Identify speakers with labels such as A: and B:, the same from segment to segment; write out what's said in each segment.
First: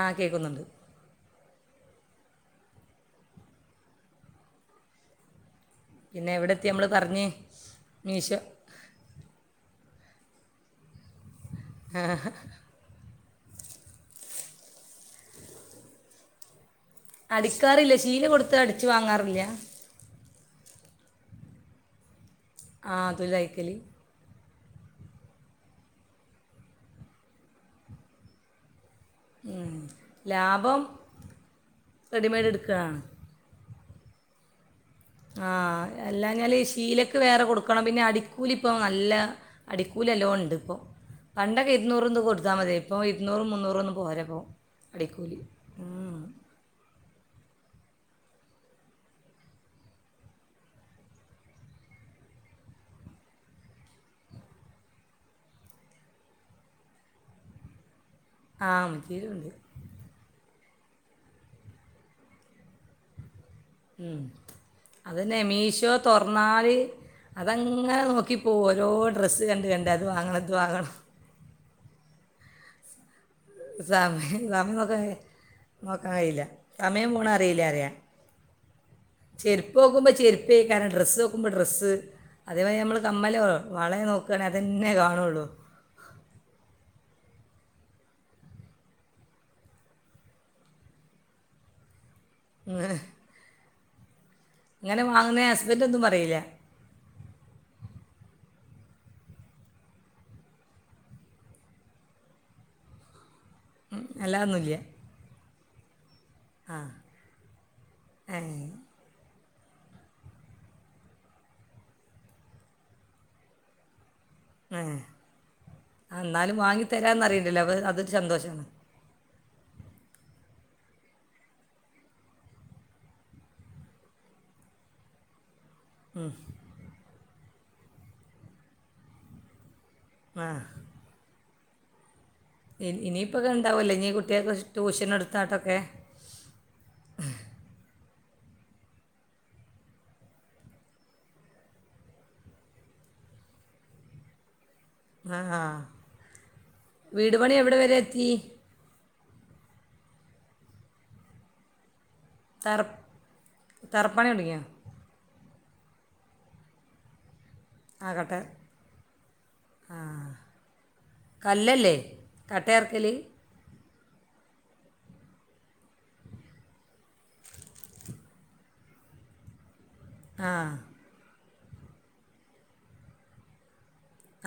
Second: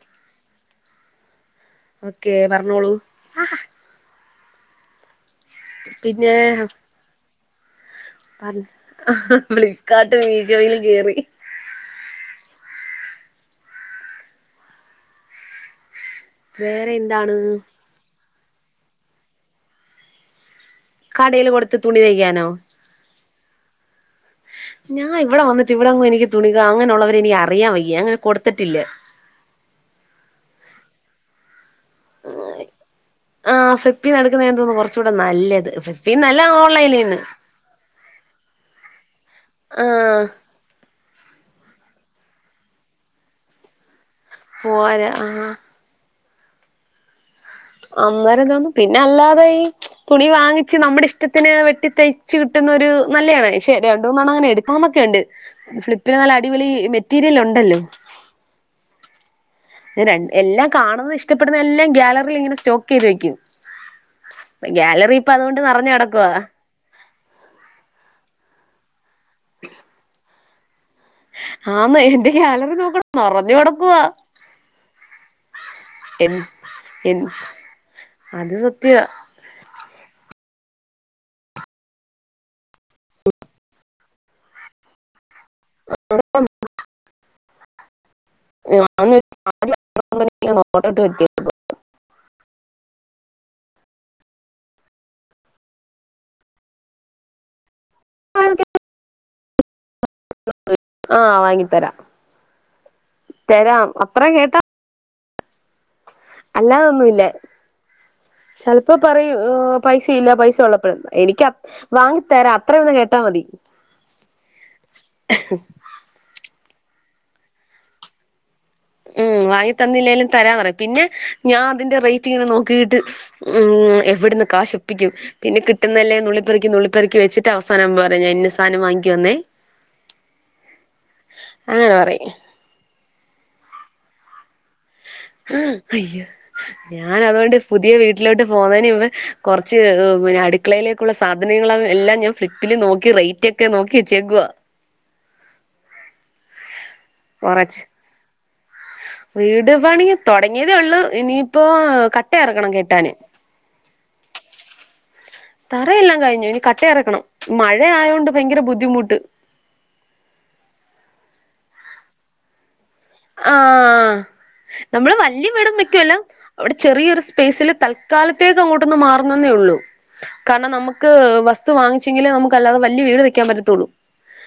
A: ആ കേക്കുന്നുണ്ട്
B: ഓക്കേ പർഞ്ഞോളൂ പിന്നെ
A: എവിടെ എത്തി നമ്മൾ പറഞ്ഞ് മീശോ
B: വിളി കാട്ട് മീശോയില് കേറി
A: ആഹ്‌
B: വേറെ എന്താണ്
A: അടിച്ചു വാങ്ങാറില്ല
B: കടേൽ കൊടുത്ത് തുണി തൈക്കാനോ
A: ആഹ് അതു തൈക്കല്
B: ഞാൻ ഇവിടെ വന്നിട്ട് ഇവിടൊന്നും എനിക്ക് തുണിക അങ്ങനെ ഉള്ളവരെ എനിക്ക് അറിയാൻ വയ്യാ അങ്ങനെ കൊടുത്തിട്ടില്ല
A: മ് ലാഭം റെഡിമെയ്ഡ് എടുക്കാണ്
B: ആഹ് ഫ്ലിപ്പിന്നെടുക്കുന്നയ തോന്നുന്നു കുറച്ച്
A: ആഹ് അല്ലാഞ്ഞാല് ശീലക്ക് വേറെ കൊടുക്കണം. പിന്നെ അടിക്കൂലിപ്പോ നല്ല അടിക്കൂലി
B: ആഹ്
A: നല്ലോണം യെടുക്കും പണ്ടൊക്കെ ഇരുന്നൂറൂംതൊക്കെ കൊടുത്താമതിയായിരുന്നു ഇപ്പോ ഇരുന്നൂറും മുന്നൂറൊന്നും പോര പ്പോ
B: പോരാ
A: അടിക്കൂലി
B: ആഹ്
A: ഹൂം
B: അന്നേരം തോന്നും പിന്നെ അല്ലാതെ ഈ തുണി വാങ്ങിച്ച് നമ്മുടെ ഇഷ്ടത്തിന് വെട്ടി തയ്ച്ച്കിട്ടുന്നൊരു നല്ലേണ് പക്ഷെ രണ്ടൂന്നണ്ണം അങ്ങനെ എടുക്കണോന്നൊക്കെണ്ട് ഫ്ലിപ്പില് നല്ല അടിപൊളി മെറ്റീരിയലുണ്ടല്ലോ.
A: ആഹ് [unintelligible]
B: ഞാൻ രഡ് എല്ലാം കാണുന്നത് ഇഷ്ടപ്പെടുന്ന എല്ലാം ഗ്യാലറിയിൽ ഇങ്ങനെ സ്റ്റോക്ക് ചെയ്ത് വയ്ക്കും
A: ഉം അതെന്നെ
B: അതുകൊണ്ട്
A: മീഷോ
B: നിറഞ്ഞു കിടക്കുവാ
A: തൊർന്നാല് അതങ്ങനെ നോക്കി ഓരോരുത്ത ഡ്രസ് കണ്ട് കണ്ട് അത് വാങ്ങണത് വാങ്ങണം
B: ആന്ന് എന്റെ ഗ്യാലറി നോക്കണം നിറഞ്ഞു കിടക്കുവാ
A: സമയം സമയം നോക്കാൻ നോക്കാൻ
B: എ
A: കഴിയില്ല സമയം
B: എ
A: പോണ അറിയില്ലപറയാ
B: അത് സത്യവാ
A: ചെരപ്പ് നോക്കുമ്പോ ചെര് പ്പേയ്ക്കാരം ഡ്രസ്സ് നോക്കുമ്പോൾ ഡ്രസ്സ് അതേപോലെ നമ്മൾ കമ്മലോ വളേ നോക്കാണെങ്കി അതെന്നെ കാണുള്ളൂ
B: [unintelligible] [unintelligible] നോട്ടട്ട് വെച്ചേക്കുവാ
A: ഉം. ഇങ്ങനെ വാങ്ങുന്നേ ഹസ്ബന്റൊന്നും പറയിലെ
B: [unintelligible] ആഹ് വാങ്ങി തരാ തരാം
A: ഉം,
B: അത്ര കേട്ടാ
A: അല്ലാതൊന്നുമില്ല
B: അല്ലാതൊന്നുല്ല
A: ഏ
B: ചിലപ്പോ പറയും പൈസയില്ല പൈസ ഉള്ളപ്പെളെന്ന് എനിക്ക് വാങ്ങി തരാ അത്ര ഒന്ന് കേട്ടാ മതി
A: ആഹ് എന്നാലും വാങ്ങി തരാന്ന് പറയിണ്ടല്ലോ അപ്പോ അതൊരു സന്തോഷാണ്.
B: ഉം വാങ്ങി തന്നില്ലേലും തരാ പറയും പിന്നെ ഞാൻ അതിന്റെ റേറ്റിങ്ങനെ നോക്കിയിട്ട് ഉം എവിടന്ന് കാശ് ഒപ്പിക്കും പിന്നെ കി എന്നല്ലേ നുള്ളിപ്പെർക്കി നുള്ളിപ്പെർ വെച്ചിട്ട് അവസാനം പറയും ഞാൻ ഇന്ന സാധനം വാങ്ങിക്കാന്നേ
A: ആഹ്
B: അങ്ങനെ പറയും
A: ഇനി ഇനിയിപ്പൊക്കെണ്ടാവുല്ലേ ഇനി കുട്ടിയാകൊക്കെ
B: ആഹ് അയ്യോ ഞാനതുകൊണ്ട് പുതിയ വീ ട്ടിലോട്ട് പോകുന്നതിന് മുമ്പ് കുറച്ച് പിന്നെ അടുക്കളയിലേക്കുള്ള സാധനങ്ങൾ എല്ലാം ഞാൻ ഫ്ലിപ്പിൽ നോക്കി റേറ്റ് ഒക്കെ നോക്കി വച്ചേക്കുവാ
A: ആഹ് ആഹ് വീടു പണി എവിടെ
B: കൊറച്ച്
A: വരെ എത്തീ
B: വീട് പണി തുടങ്ങിയതേ ഒള്ളൂ ഇനിയിപ്പോ ക
A: തറപ് തറപ്പണി തുടങ്ങിയൊ
B: തറയെല്ലാം കഴിഞ്ഞു ഇനി കട്ട എറക്കണം
A: ആ
B: മഴയായോണ്ട്
A: കട്ട
B: ഭയങ്കര ബുദ്ധിമുട്ട്
A: കല്ലല്ലേ ത
B: ആ നമ്മള് വലിയ വീട് വെക്കുവല്ല അവിടെ ചെറിയൊരു സ്പേസില് തൽക്കാലത്തേക്ക് അങ്ങോട്ടൊന്ന് മാറുന്നന്നേ ഉള്ളൂ
A: ആ
B: കാരണം നമുക്ക് വസ് തു വാങ്ങിച്ചെങ്കിലെ നമുക്ക് അല്ലാതെവല്യ വീട് വെക്കാൻ പറ്റത്തുള്ളൂ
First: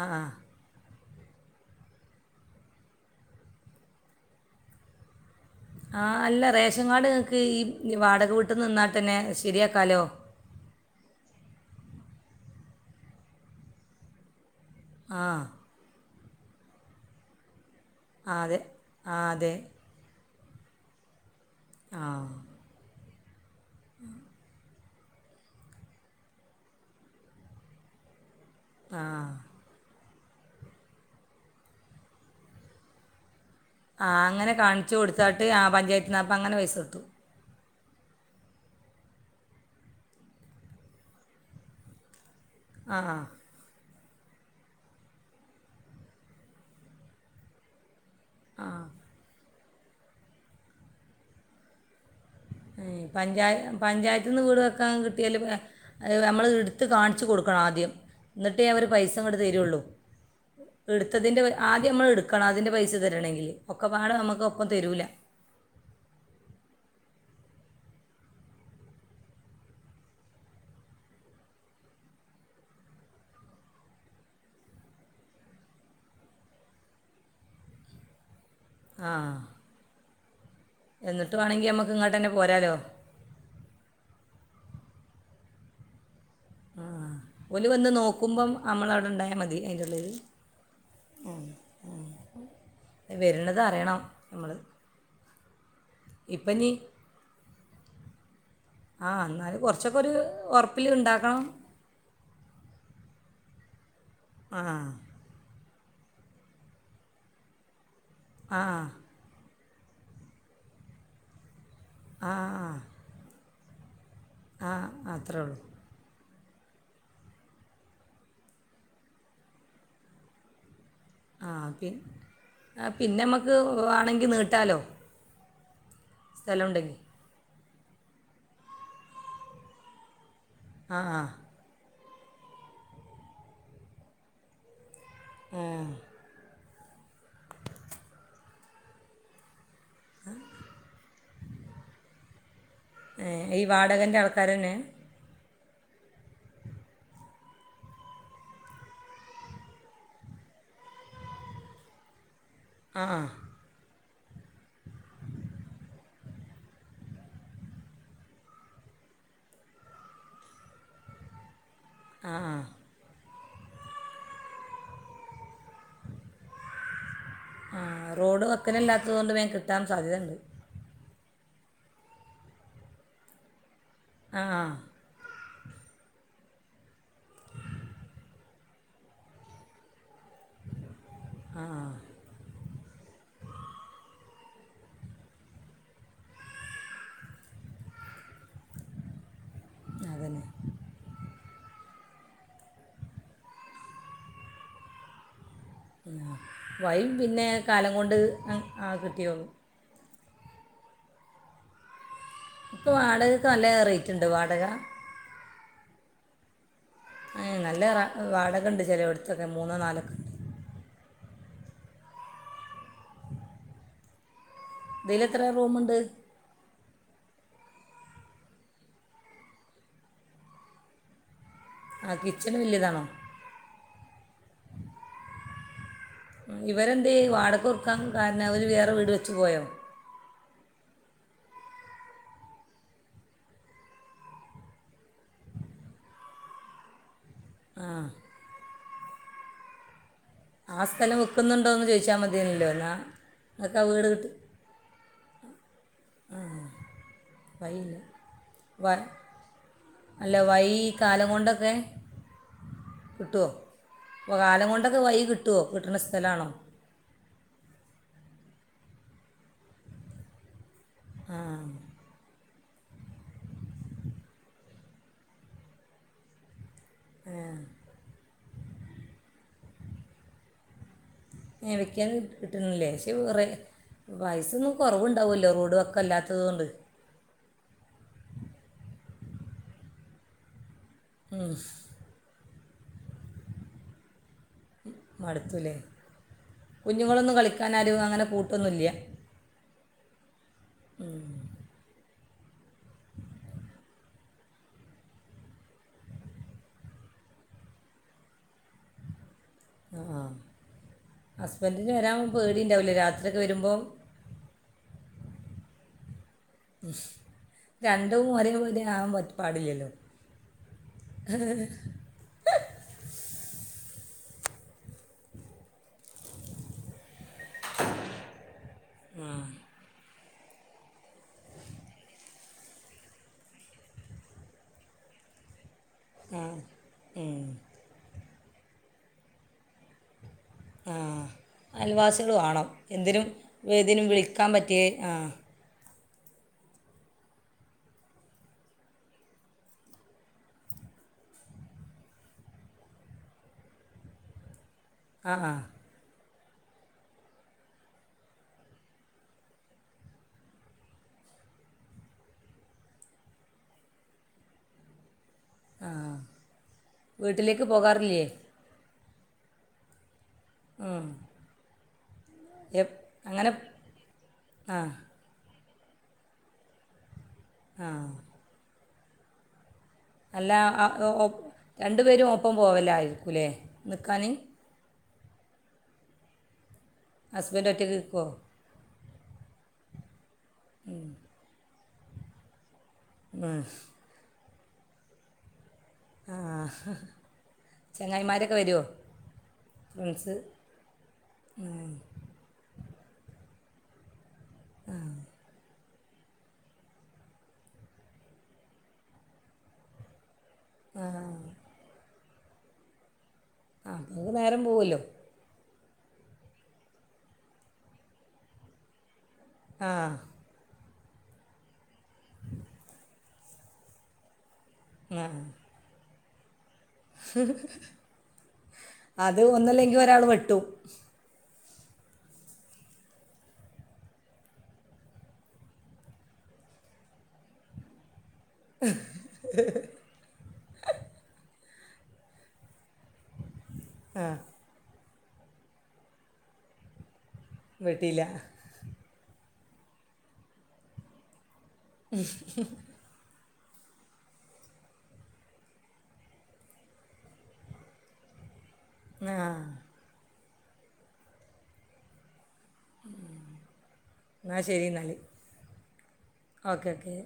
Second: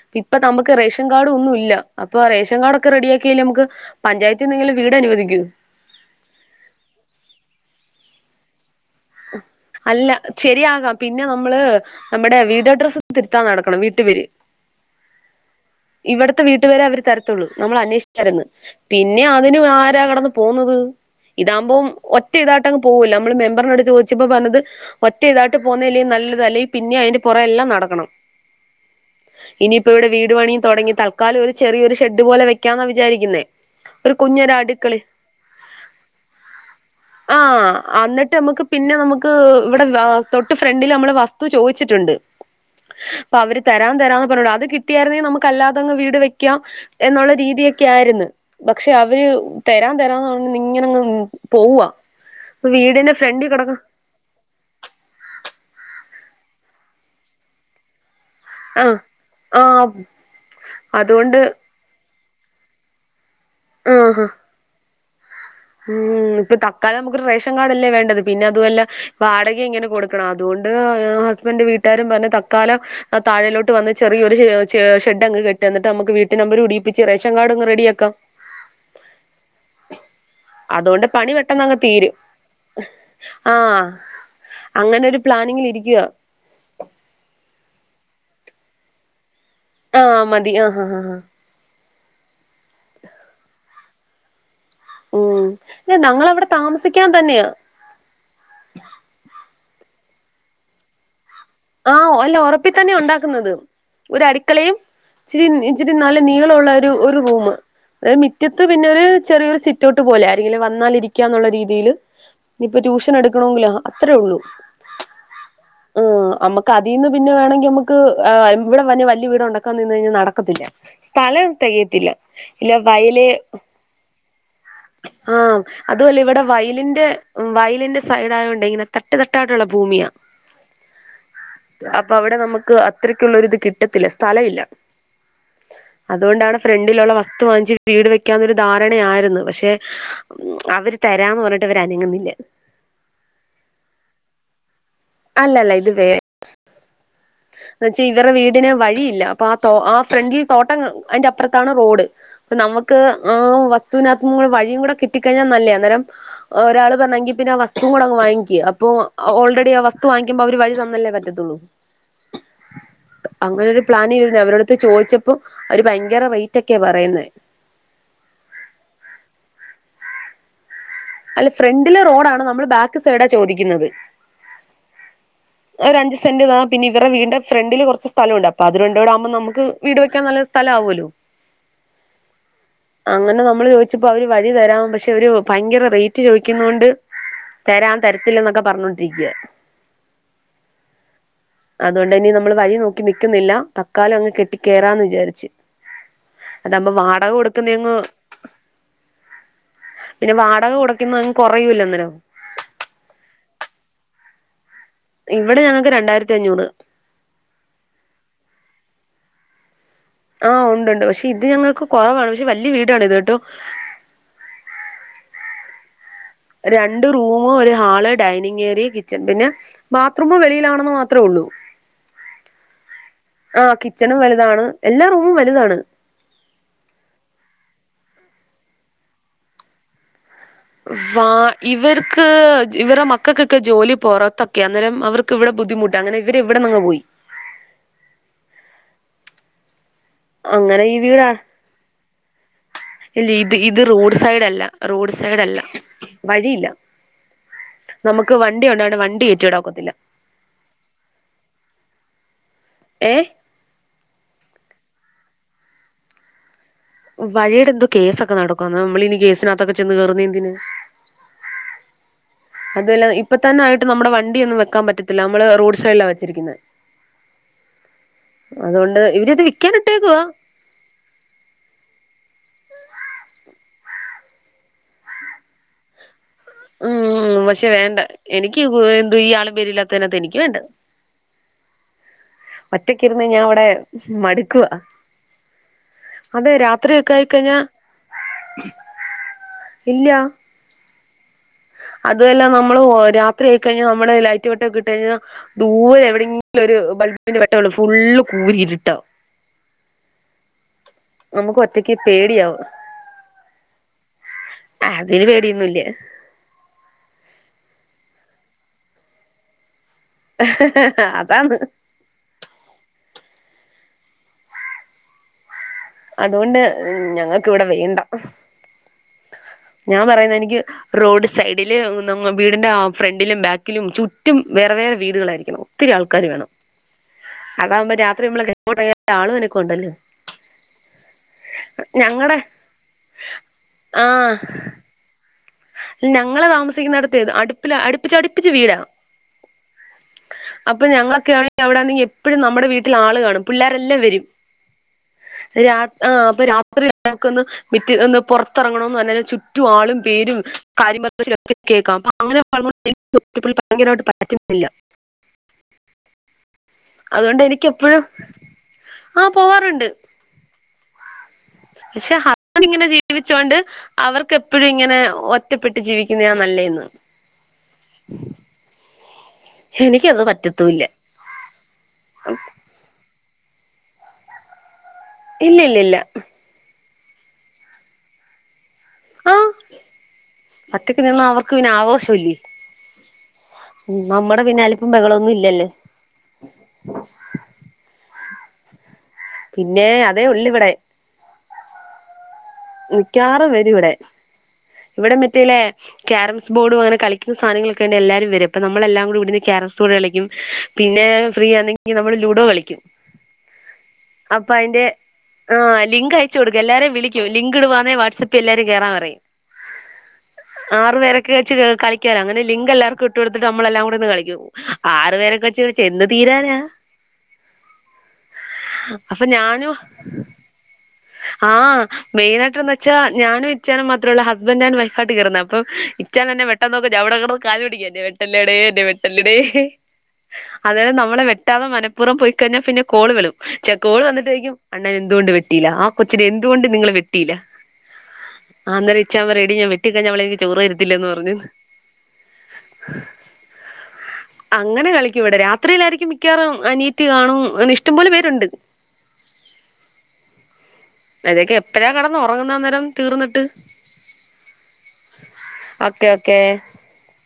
A: ആ ആ
B: ഇപ്പൊ നമുക്ക് റേഷ- ൻകാർഡും ഒന്നും ഇല്ല അപ്പ റേഷൻ കാർഡ് ഒക്കെ റെഡിയാ ലെ നമുക്ക് പഞ്ചായത്തീന്നെങ്കിലും വീട് അനുവദിക്കൂ
A: ആ അല്ല റേഷൻ കാർഡ് ഇങ്ങക്ക് ഈ വാടക വീട്ടി നിന്നാ
B: അല്ല ശരിയാകാം പിന്നെ നമ്മള് നമ്മുടെ വീട് അഡ്രസ്സ് തിരുത്താൻ നടക്കണം വീട്ടുപേര്
A: ആ
B: ഇവിടത്തെ വീട്ടുപേര് അവര് തരത്തൊള്ള് നമ്മൾ
A: ആ
B: അന്വേഷിച്ചിരുന്നു
A: അതെ ആ
B: പിന്നെ
A: അതെ
B: അതിന് ആരാ കെടന്ന് പോന്നത് ഇതാകുമ്പോ
A: ആ
B: ഒറ്റ ഇതായിട്ട് അങ്ങ് പോകൂല്ലോ മ്മള് മെമ്പർ ചോദിച്ചപ്പോ പറഞ്ഞത് ഒറ്റ ഇതായിട്ട് പോന്നല്ലേ നല്ലത് അല്ലെങ്കിൽ പിന്നെ അതിന്റെ പുറകെ എല്ലാം നടക്കണം
A: ആ
B: ഇനിയിപ്പോ ഇവിടെ വീ ട് പണിയും തുടങ്ങി തൽക്കാലം ഒരു ചെറിയൊരു ഷെഡ് പോലെ വെക്കാന്നാ വിചാരിക്കുന്നേ
A: ആ
B: ഒരു
A: അങ്ങനെ
B: കുഞ്ഞൊരു അടുക്കള
A: കാണിച്ചു കൊടുത്താട്ട് ആ പഞ്ചായത്തിപ്പം അങ്ങനെ പൈസ കിട്ടും
B: അന്നിട്ട് മുക്ക് പിന്നെ നമുക്ക് ഇവിടെ തൊട്ട് ഫ്രണ്ടില് നമ്മള് വസ്തു ചോദിച്ചിട്ടുണ്ട്
A: ആ
B: അപ്പൊ അവര് തരാം തരാന്ന് പറഞ്ഞു അത് കിട്ടിയായിരുന്നെങ്കിൽ നമുക്ക് അല്ലാതങ്ങ് വീട് വെക്കാം എന്നുള്ള രീതിക്കെ ആയിരുന്നു പക്ഷെ അവയു തരാം തരാം ന്ന് പറഞ്ഞു ഇങ്ങനെ അങ്ങ് പോവാ വീടിന്റെ ഫ്രണ്ടി-
A: പഞ്ചായത്തിന്ന് വീട് വെക്കാ കിട്ടിയാല് അ നമ്മൾ എടുത്ത് കാണിച്ച് കൊടുക്കണം ആദ്യം എന്നിട്ടേ ആ ഒരു
B: ആഹ്
A: പൈസ അങ്ങട് തരുുള്ളൂ
B: ആഹ് അതുകൊണ്ട്
A: എടുത്തതിൻ്റെ വ ആദ്യം നമ്മൾ എടുക്കണം അതിൻ്റെ പൈസ തരണെങ്കില് ഒക്കെ പാട്
B: ആഹ്
A: നമുക്ക് ഒപ്പം തരൂല്ല.
B: ഉം ഇപ്പൊ തക്കാലം നമുക്കൊരു റേഷൻ കാർഡ്ല്ലേ വേണ്ടത് പിന്നെ അതുഅല്ല വാടക ഇങ്ങനെ കൊടുക്കണം അതുകൊണ്ട് ആ ഹസ്ബൻഡ് വീട്ടാരും പറഞ്ഞ തക്കാലം താഴേലോട്ട് വന്ന് ചെറിയൊരു ഷെ ചെ ഷെഡ് അങ്ങ് കെട്ട് എന്നിട്ട് നമുക്ക് വീട്ട് നമ്പര് ഇടീപ്പിച്ച് റേഷൻ കാർഡ്ങ്ങ് റെഡിയാക്കാം.
A: ആ
B: അതുകൊണ്ട് പണി
A: എന്നിട്ട് വേണമെങ്കിൽ
B: പെട്ടന്നങ്ങ്
A: നമുക്ക്
B: തീരും
A: ഇങ്ങോട്ട് തന്നെ പോരാലോ
B: ഹ് ആ അങ്ങനെ ഒരു പ്ലാനിങ്ങിൽ ഇരിക്കയാ
A: ആ ഒല്ലു വന്ന് നോക്കുമ്പം നമ്മൾ അവിടെ ഉണ്ടായാ മതി. അതിൻ്റെ
B: ആ മതി ആഹ ആ ഹാ ഹാ
A: വരണത് അറിയണം നമ്മള്
B: ഊ യെ നങ്ങൾ അവിടെ താമസിക്കാൻ തന്നെയാ
A: ആ എന്നാല് കുറച്ചൊക്കെ ഒരു ഒറപ്പില് ഉണ്ടാക്കണം.
B: ആ ഒല്ല ഉറപ്പിൽ തന്നെയാ ഉണ്ടാക്കുന്നത്. ഒരു
A: ആ
B: അടുക്കളയും [unintelligible] ഇത്തിരി നല്ല നീളൊള്ള ഒരു ഒരു റൂമ് എ
A: ആ
B: മിറ്റത്ത് പിന്നെ ഒരു ചെറിയൊരു സിറ്റ് ത്തോട്ട് പോലെ ആരെങ്കിലും വന്നാലിരിക്കാ എന്നുള്ള രീതി തില്
A: ആ
B: ഇപ്പ ട്യൂഷൻ എടു റൂമിലാ അത്രേള്ളൂ
A: ആ ആ അത്രേ ഉള്ളൂ
B: ആ അമ്മക്ക് അതീന്ന് പിന്നെ വേണെങ്കി നമ്മക്ക് ഏഹ് ഇവിടെ വന്നെ വലിയ വീടുണ്ടാക്കാ നിന്ന് കഴിഞ്ഞാ നടക്കത്തില്ല സ്ഥലം
A: ആ പി
B: തെകയത്തില്ല ഇല്ല
A: ആ പിന്നെ
B: വയല്
A: നമുക്ക് ആണെങ്കിൽ നീട്ടാലോ
B: ആ അതു അല്ല ഇവടെ
A: സ്ഥലം ഉണ്ടെങ്കിൽ
B: വയലിന്റെ വയ് [inaudible] ഇന്റെ സൈഡായോണ്ടെയിങ്ങനെ തട്ട് തട്ടായിട്ടുള്ള ഭൂമിയാ.
A: അ ആ
B: അപ്പൊ അവിടെ നമുക്ക് അത്രക്കുള്ള ഒരു ഇത് കിട്ടത്തില്ല സ്ഥലം ഇല്ല. അതുകൊണ്ടാണ്- ഫ്രണ്ടിലുള്ള വസ്തു വാങ്ങിച്ച്‌ വീട് വെക്കാന്നൊരു ധാരണയായിരുന്നു പക്ഷെ- അവര് തരാന്ന് പറഞ്ഞ എന്നിട്ട് അവരനങ്ങുന്നില്ല.
A: - ഈ വാടകേന്റെ ആൾക്കാരുതന്നെ
B: അല്ലല്ല ഇത് വേ എന്ന് വച്ചാൽ ഇവരുടെ വീടിന് വഴിയില്ല, അപ്പൊ ഫ്രണ്ടിൽ തോട്ടം കാണാം അതിന്റ അപ്പുറത്താണ് വീട്. നമുക്ക് ആ വസ്തു - വസ്തുനാത്തുകൂടെ വഴീംകൂടെ കിട്ടിഴിഞ്ഞാ നല്ലേ അന്നേരം ഒരാള് പറഞ്ഞെങ്കി പിന്നെ ആ വസ്തു കൂടെ അങ്ങ്‌വാങ്ങിക്ക് അപ്പോ ഓൾറെഡി ആ വസ്തു വാങ്ങിക്കുമ്പ അവര് വഴി തന്നല്ലേ പറ്റത്തുള്ളൂ. പറ്റത്തുള്ളൂ
A: അ ആ
B: അങ്ങനെ ഒരു പ്ലാനിൽ ഇരുന്നയാഅവരുടെ അടുത്ത് ചോദിച്ചപ്പോ അവര് ഭയങ്കര റേറ്റ് ഒക്കെയാ പറയുന്നെ.
A: ആ റോഡ് വക്ക്നല്ലാത്തത് കൊണ്ട് വേഗം കിട്ടാൻ സാധ്യതയുണ്ട്.
B: അല്ല ഫ്രണ്ടിലെ റോഡാണ് നമ്മള് ബാക്ക് സൈഡാ ചോദിക്കുന്നത്.
A: ആഹ
B: ആ രണ്ട് സെന്റ് വേണം പിന്നെ ഇവരുടെ വീടിന്റെ ഫ്രണ്ടില് കുറച്ച് സ്ഥലുണ്ട് അത്‌ രണ്ടൂടെ ആവുമ്പോ നമുക്ക് വീട് വെയ്യ്ക്കാ - വയ്ക്കണ നല്ലൊരു സ്ഥലമാവുമല്ലോ.
A: ആ
B: അങ്ങനെ നമ്മള് ചോദിച്ചപ്പോ അവര് വഴി തരാം പക്ഷെ അവര് ഭയങ്കര റേറ്റ് ചോദിക്കുന്നോണ്ട് തരാം തരത്തില്ലെന്നൊക്കെ പറഞ്ഞൊണ്ടിരിക്കുവാ
A: ആ അതന്നെ
B: അതോണ്ട് ഇനി നമ്മള് വഴി നോക്കി നിക്കുന്നില്ല തക്കാലം അങ്ങ് കെട്ടി കേറാന്ന് വിചാരിച്ച്- അതാകുമ്പോ
A: വഴി
B: വാടക
A: പിന്നെ
B: കൊടുക്കുന്ന
A: കാലം
B: അങ്ങ്
A: കൊണ്ട് കിട്ടിയോളും.
B: പിന്നെ വാടക വാടക കുറയ്ക്കുന്നത് കുറയൂല്ല അന്നേരം.
A: ഇപ്പൊ വാടകക്ക് നല്ല റേറ്റ് ഉണ്ട് വാടക
B: ഇവിടെ ഞങ്ങക്ക് രണ്ടായിരത്തി അഞ്ഞൂറ്
A: ഏ നല്ല വാടക ഉണ്ട് ചേലോട്ത്തൊക്കെ മൂന്നോ നാലൊക്കെ. ഉണ്ട്
B: ആഹ ഉണ്ട് പക്ഷെ ഇത് ഞങ്ങക്ക് കുറവാണ് പക്ഷെ വല്യയ വീടാണ് ഇത് കേട്ടോ.
A: ഇതില് എത്ര റൂമുണ്ട്?
B: രണ്ട് റൂമ്, ഒരു ഹാള്, ഡൈനിങേരിയ കിച്ചൺ പിന്നെ ബാത്റൂമ് വെളിയിലാണെന്ന് മാത്രമേ ഉള്ളൂ.
A: ആ കിച്ചന് വല്യയതാണോ?
B: ആഹ കിച്ചണും വലുതാണ് എല്ലാ റൂമും വലുതാണ്.
A: ഇവരെന്തേ വാടക് കൊട്ക്കാൻ കാരണം അവര് വേറെ വീട് വെച്ചു പോയോ?
B: വാ [inaudible] ഇവരുടെ മക്കൾക്കൊക്കെ ജോലി പൊറത്തൊക്കെയാ അവർക്ക് ഇവിടെ ബുദ്ധിമുട്ടാ അങ്ങനെ ഇവര് ഇവിട്ന്നങ്ങ് പോയി.
A: ആഹ
B: അങ്ങനെ
A: ആ
B: ഈ
A: സ്ഥലം
B: വീടാ
A: വ്ക്കുന്നുണ്ടോന്ന് ചോദിക്ക് - വച്ചാൽ മതിയല്ലോ എന്നാൽ
B: ഇല്ല,
A: നിങ്ങൾക്ക്
B: ഇത്
A: ആ വീട്
B: റോട്
A: കിട്ടും
B: സൈഡ് അല്ല, വഴി ഇല്ല
A: വഴിയില്ല
B: നമുക്ക്
A: വ
B: വണ്ടിഉണ്ടായോണ്ട് കയറ്റി ഇടാൻ ഒക്കത്തില്ല.
A: അല്ല വഴി കാലം കൊണ്ടൊക്കെ
B: ഏഹ്
A: കിട്ടോ? ഇപ്പോ കാലം കൊണ്ടൊക്കെ വഴി കിട്ടോ? കിട്ട്ണ സ്ഥലാണോ?
B: വഴിടെ എന്തോ കേസൊക്കെ നടക്കുവാന്ന് നമ്മളിനി കേസിനകത്തൊക്കെ ചെന്ന് കേറുന്നേ എന്തിന്?
A: ആഹ്
B: അതുവല്ല ഇപ്പ തന്നെ ആയിട്ട് നമ്മടെ വണ്ടി ഒന്നും വെക്കാൻ പറ്റത്തില്ല നമ്മള് റോഡ് സൈഡിലാ വെച്ചിരിക്കുന്നെ.
A: ഏ
B: അതുകൊണ്ട് ഇവരിത് വിക്കാനിട്ടേക്കുവാ
A: എ വെക്കാന് കിട്ടിണില്ലേ ഷി റെ പൈസൊന്നും കൊറവുണ്ടാവല്ലോ റോഡ് വക്കല്ലാത് ത്തതു കൊണ്ട്
B: ക്ഷെ വേണ്ട എനിക്ക് വ് എന്തു ഈ ആളും പേരില്ലാത്തതിനാത്ത് എനിക്ക് വേണ്ട
A: ഉം
B: ഒറ്റക്ക് ഇരുന്ന് ഞാൻ ഇവടെ മടു
A: മടുത്തൂല്ലേ
B: രാത്രിയൊക്കെ
A: കുഞ്ഞുങ്ങളൊന്നും
B: ആയിക്കഴിഞ്ഞാ
A: കളിക്കാനാരും അങ്ങനെ കൂട്ടൊന്നുല്യാ
B: ഇല്യാ
A: ഉം
B: അതു അല്ല നമ്മള് ഓ രാത്രി ആയിക്കഴിഞ്ഞാ നമ്മുടെ ലൈറ്റ് വെട്ടൊക്കെ ഇട്ട കഴിഞ്ഞാൽ ദൂരെ എവിടെങ്കിലും ഒരു ബൾബിന്റെ വെട്ടമൊള്ളു ഫുള്ള് കൂരി രുട്ടാ
A: ആ
B: നമുക്ക്
A: ഹസ്ബന്റിന്
B: ഒറ്റക്ക്
A: വരാൻ
B: പേടിയാവും
A: പേടിയുണ്ടാവില്ലേ രാത്രിയൊക്കെ വരുമ്പോ
B: ആ അതിന് പേടിയൊന്നും ഇല്ല
A: രണ്ടും ഒരേ പോലെ ആവാൻ പാടില്ലല്ലോ
B: അതാണ് അതുകൊണ്ട് ഞങ്ങൾ ഇവിടെ വേണ്ട ഞാൻ പറയുന്ന എനിക്ക് റോഡ് സൈഡില് വീടിന്റെ ഫ്രണ്ടിലും ബാക്കിലും ചുറ്റും വേറെ വേറെ വീടുകളായിരിക്കണം ഒത്തിരി ആൾക്കാര് വേണം അതാവുമ്പോ രാത്രി നമ്മള ആളും അനക്കവും ഉണ്ടല്ലോ
A: ആ അയൽവാസികൾ
B: ഞങ്ങടെ
A: വാണം എന്തിനും ഏതിനും
B: ആഹ്
A: വിളിക്കാൻ പറ്റിയേ ആ
B: ഞങ്ങള് താമസിക്കുന്നിടത്തേ അടുപ്പി അടുപ്പിച്ചടുപ്പിച്ച് വീടാ അപ്പൊ ഞങ്ങളൊക്കെ ആണെങ്കിൽ അവിടെണെങ്കിൽ എപ്പഴും നമ്മുടെ വീട്ടിൽ ആള് കാണും പിള്ളേരെല്ലാം വരും
A: ആ ആ
B: രാ ആഹ് ഇപ്പൊ രാത്രിക്ക്ന്ന് മറ്റ്ന്ന് പുറത്തിറങ്ങണന്ന് പറ ചുറ്റും ആളും പേരും കാര്യം പറ കേക്കാം അ അങ്ങനെക്ക [unintelligible] ഭയങ്കരമായിട്ട് പറ്റുന്നില്ല
A: ആ
B: അതുകൊണ്ട് എനിക്ക് എപ്പോഴും ആ പോവാറുണ്ട്
A: ഉം
B: [unintelligible] ഞാനിങ്ങനെ ജീവിച്ചോണ്ട് അവർക്ക് എപ്പോഴും
A: ആ
B: ഇങ്ങനെ ഒ റ്റപ്പെട്ട് ജീവിക്കുന്നായാ നല്ലെന്ന്
A: ആ
B: എനിക്കത്
A: അല്ല
B: പറ്റത്തൂല്ല
A: രണ്ടു പേരും ഒപ്പം പോവല്ല ആയിരിക്കൂലേ നിക്കാന്
B: ഇല്ല ഇല്ല ല്ല
A: ഹസ്ബൻഡ് ഒറ്റക്ക് നികൊ
B: ആ ഒറ്റക്ക് നിന്നും അവർക്ക് പിന്നെ ആഘോഷ [unintelligible]
A: അ
B: ഇടെ പിന്നാലും അൽപും ബഹളം ഇല്ല ല്ലേ
A: ആഹ ചെങ്ങായിമാരൊക്കെ വരോ
B: പിന്നെ അതേ ഉള്ളിവിടെ മിക്കവാറും വരും ഇവിടെ ഇവിടെ മറ്റല്ലേ കാരംസ് ബോഡും അങ്ങനെ കളിക്ക സധനങ്ങളൊക്കെണ്ട് എല്ലാരുംവരും അപ്പം നമ്മളെല്ലാം കൂടി ഇവിടുന്ന് കാരംസ് ബോഡ് കളിക്കും പിന്നെ ഫ്രീ ആണെങ്കി നമ്മള് ലൂഡോ കളിക്കും
A: ആ അപ്പം നമുക്ക്
B: അപ്പ
A: നേരം
B: അതിന്റെ
A: പോവുമല്ലോ
B: ആ ലിങ്ക് അയച്ച കൊടുക്ക് എല്ലാരേ വിളികൂ ലിങ്ക് ഇടുവാന്നെ വാട്സആപ്പിൽ എല്ലാരും കേറാൻ പറയും
A: അ
B: ആറുപേരൊക്കെവച്ച് കളിക്കുവല്ലോങ്ങനെ ലിങ്ക് എല്ലാവർക്കും ഇട്ട് കൊടുത്തിട്ട് നമ്മളെല്ലാം കൂടെരിന്ന് കളിക്കും ആറുപേരൊക്കെ വച്ച് വച്ച് എന്ന് പിരാന അപ്പൊ
A: അത് ഒന്നില്ലെങ്കിൽ ഒരാൾ വെട്ടു
B: ആ മെയിനായിട്ട് എന്ന് വച്ചാ ഞാനും ഇച്ചാനും മാത്രമേയുള്ളൂ ഹസ്ബൻറ് ആൻ വൈഫ് ആട്ട് കേറുന്ന അപ്പം ഇച്ചാൻ എന്നെ വെട്ട നോക്കും ഞാൻ അവിടെകിടന്നു കാല് പിടിക്കും എന്നെ വെ വല്ലടെ എന്നെ വെട്ടല്ലടെ അന്നേരം നമ്മളെ വെ ഇതാകുമ്പം മനഃപൂർവ്വം പോയിഴിഞ്ഞാൽ പിന്നെ കോള് വിളും ചെക്കോൾ വന്നിട്ട് ചോദിക്കും അണ്ണാ എന്ത് എന്തുകൊണ്ട് വെട്ടിയില്ല ആ കൊച്ചിനെ എന്തുകൊണ്ട് നിങ്ങള് വി ടീല്ല
A: വെട്ടിയില്ല
B: അന്നേരം ഇച്ചായൻ പറയു എടീ ഞാൻ വെ വെട്ടി കഴിഞ്ഞാൽ അവളെ എനിക്ക് ചോറു തരത്തില്ലന്ന് പറഞ്ഞു
A: ഉം
B: അങ്ങനെ കളിക്കും ഇവിടെ രാത്രിയിലായിരിക്കും മിക്കവാറും അനിയത്തി കാണും ഇഷ്ടം പോലെ പേരുണ്ട്
A: ആ
B: അതൊക്കെ എ പ്പഴ കെടന്ന് ഒറങ്ങുന്നത് അ നേരം തീർന്നിട്ട്
A: എന്നാൽ ശരി എന്നാൽ
B: ഓക്കെ ഓക്കെ
A: ഓക്കെ ഓക്കെ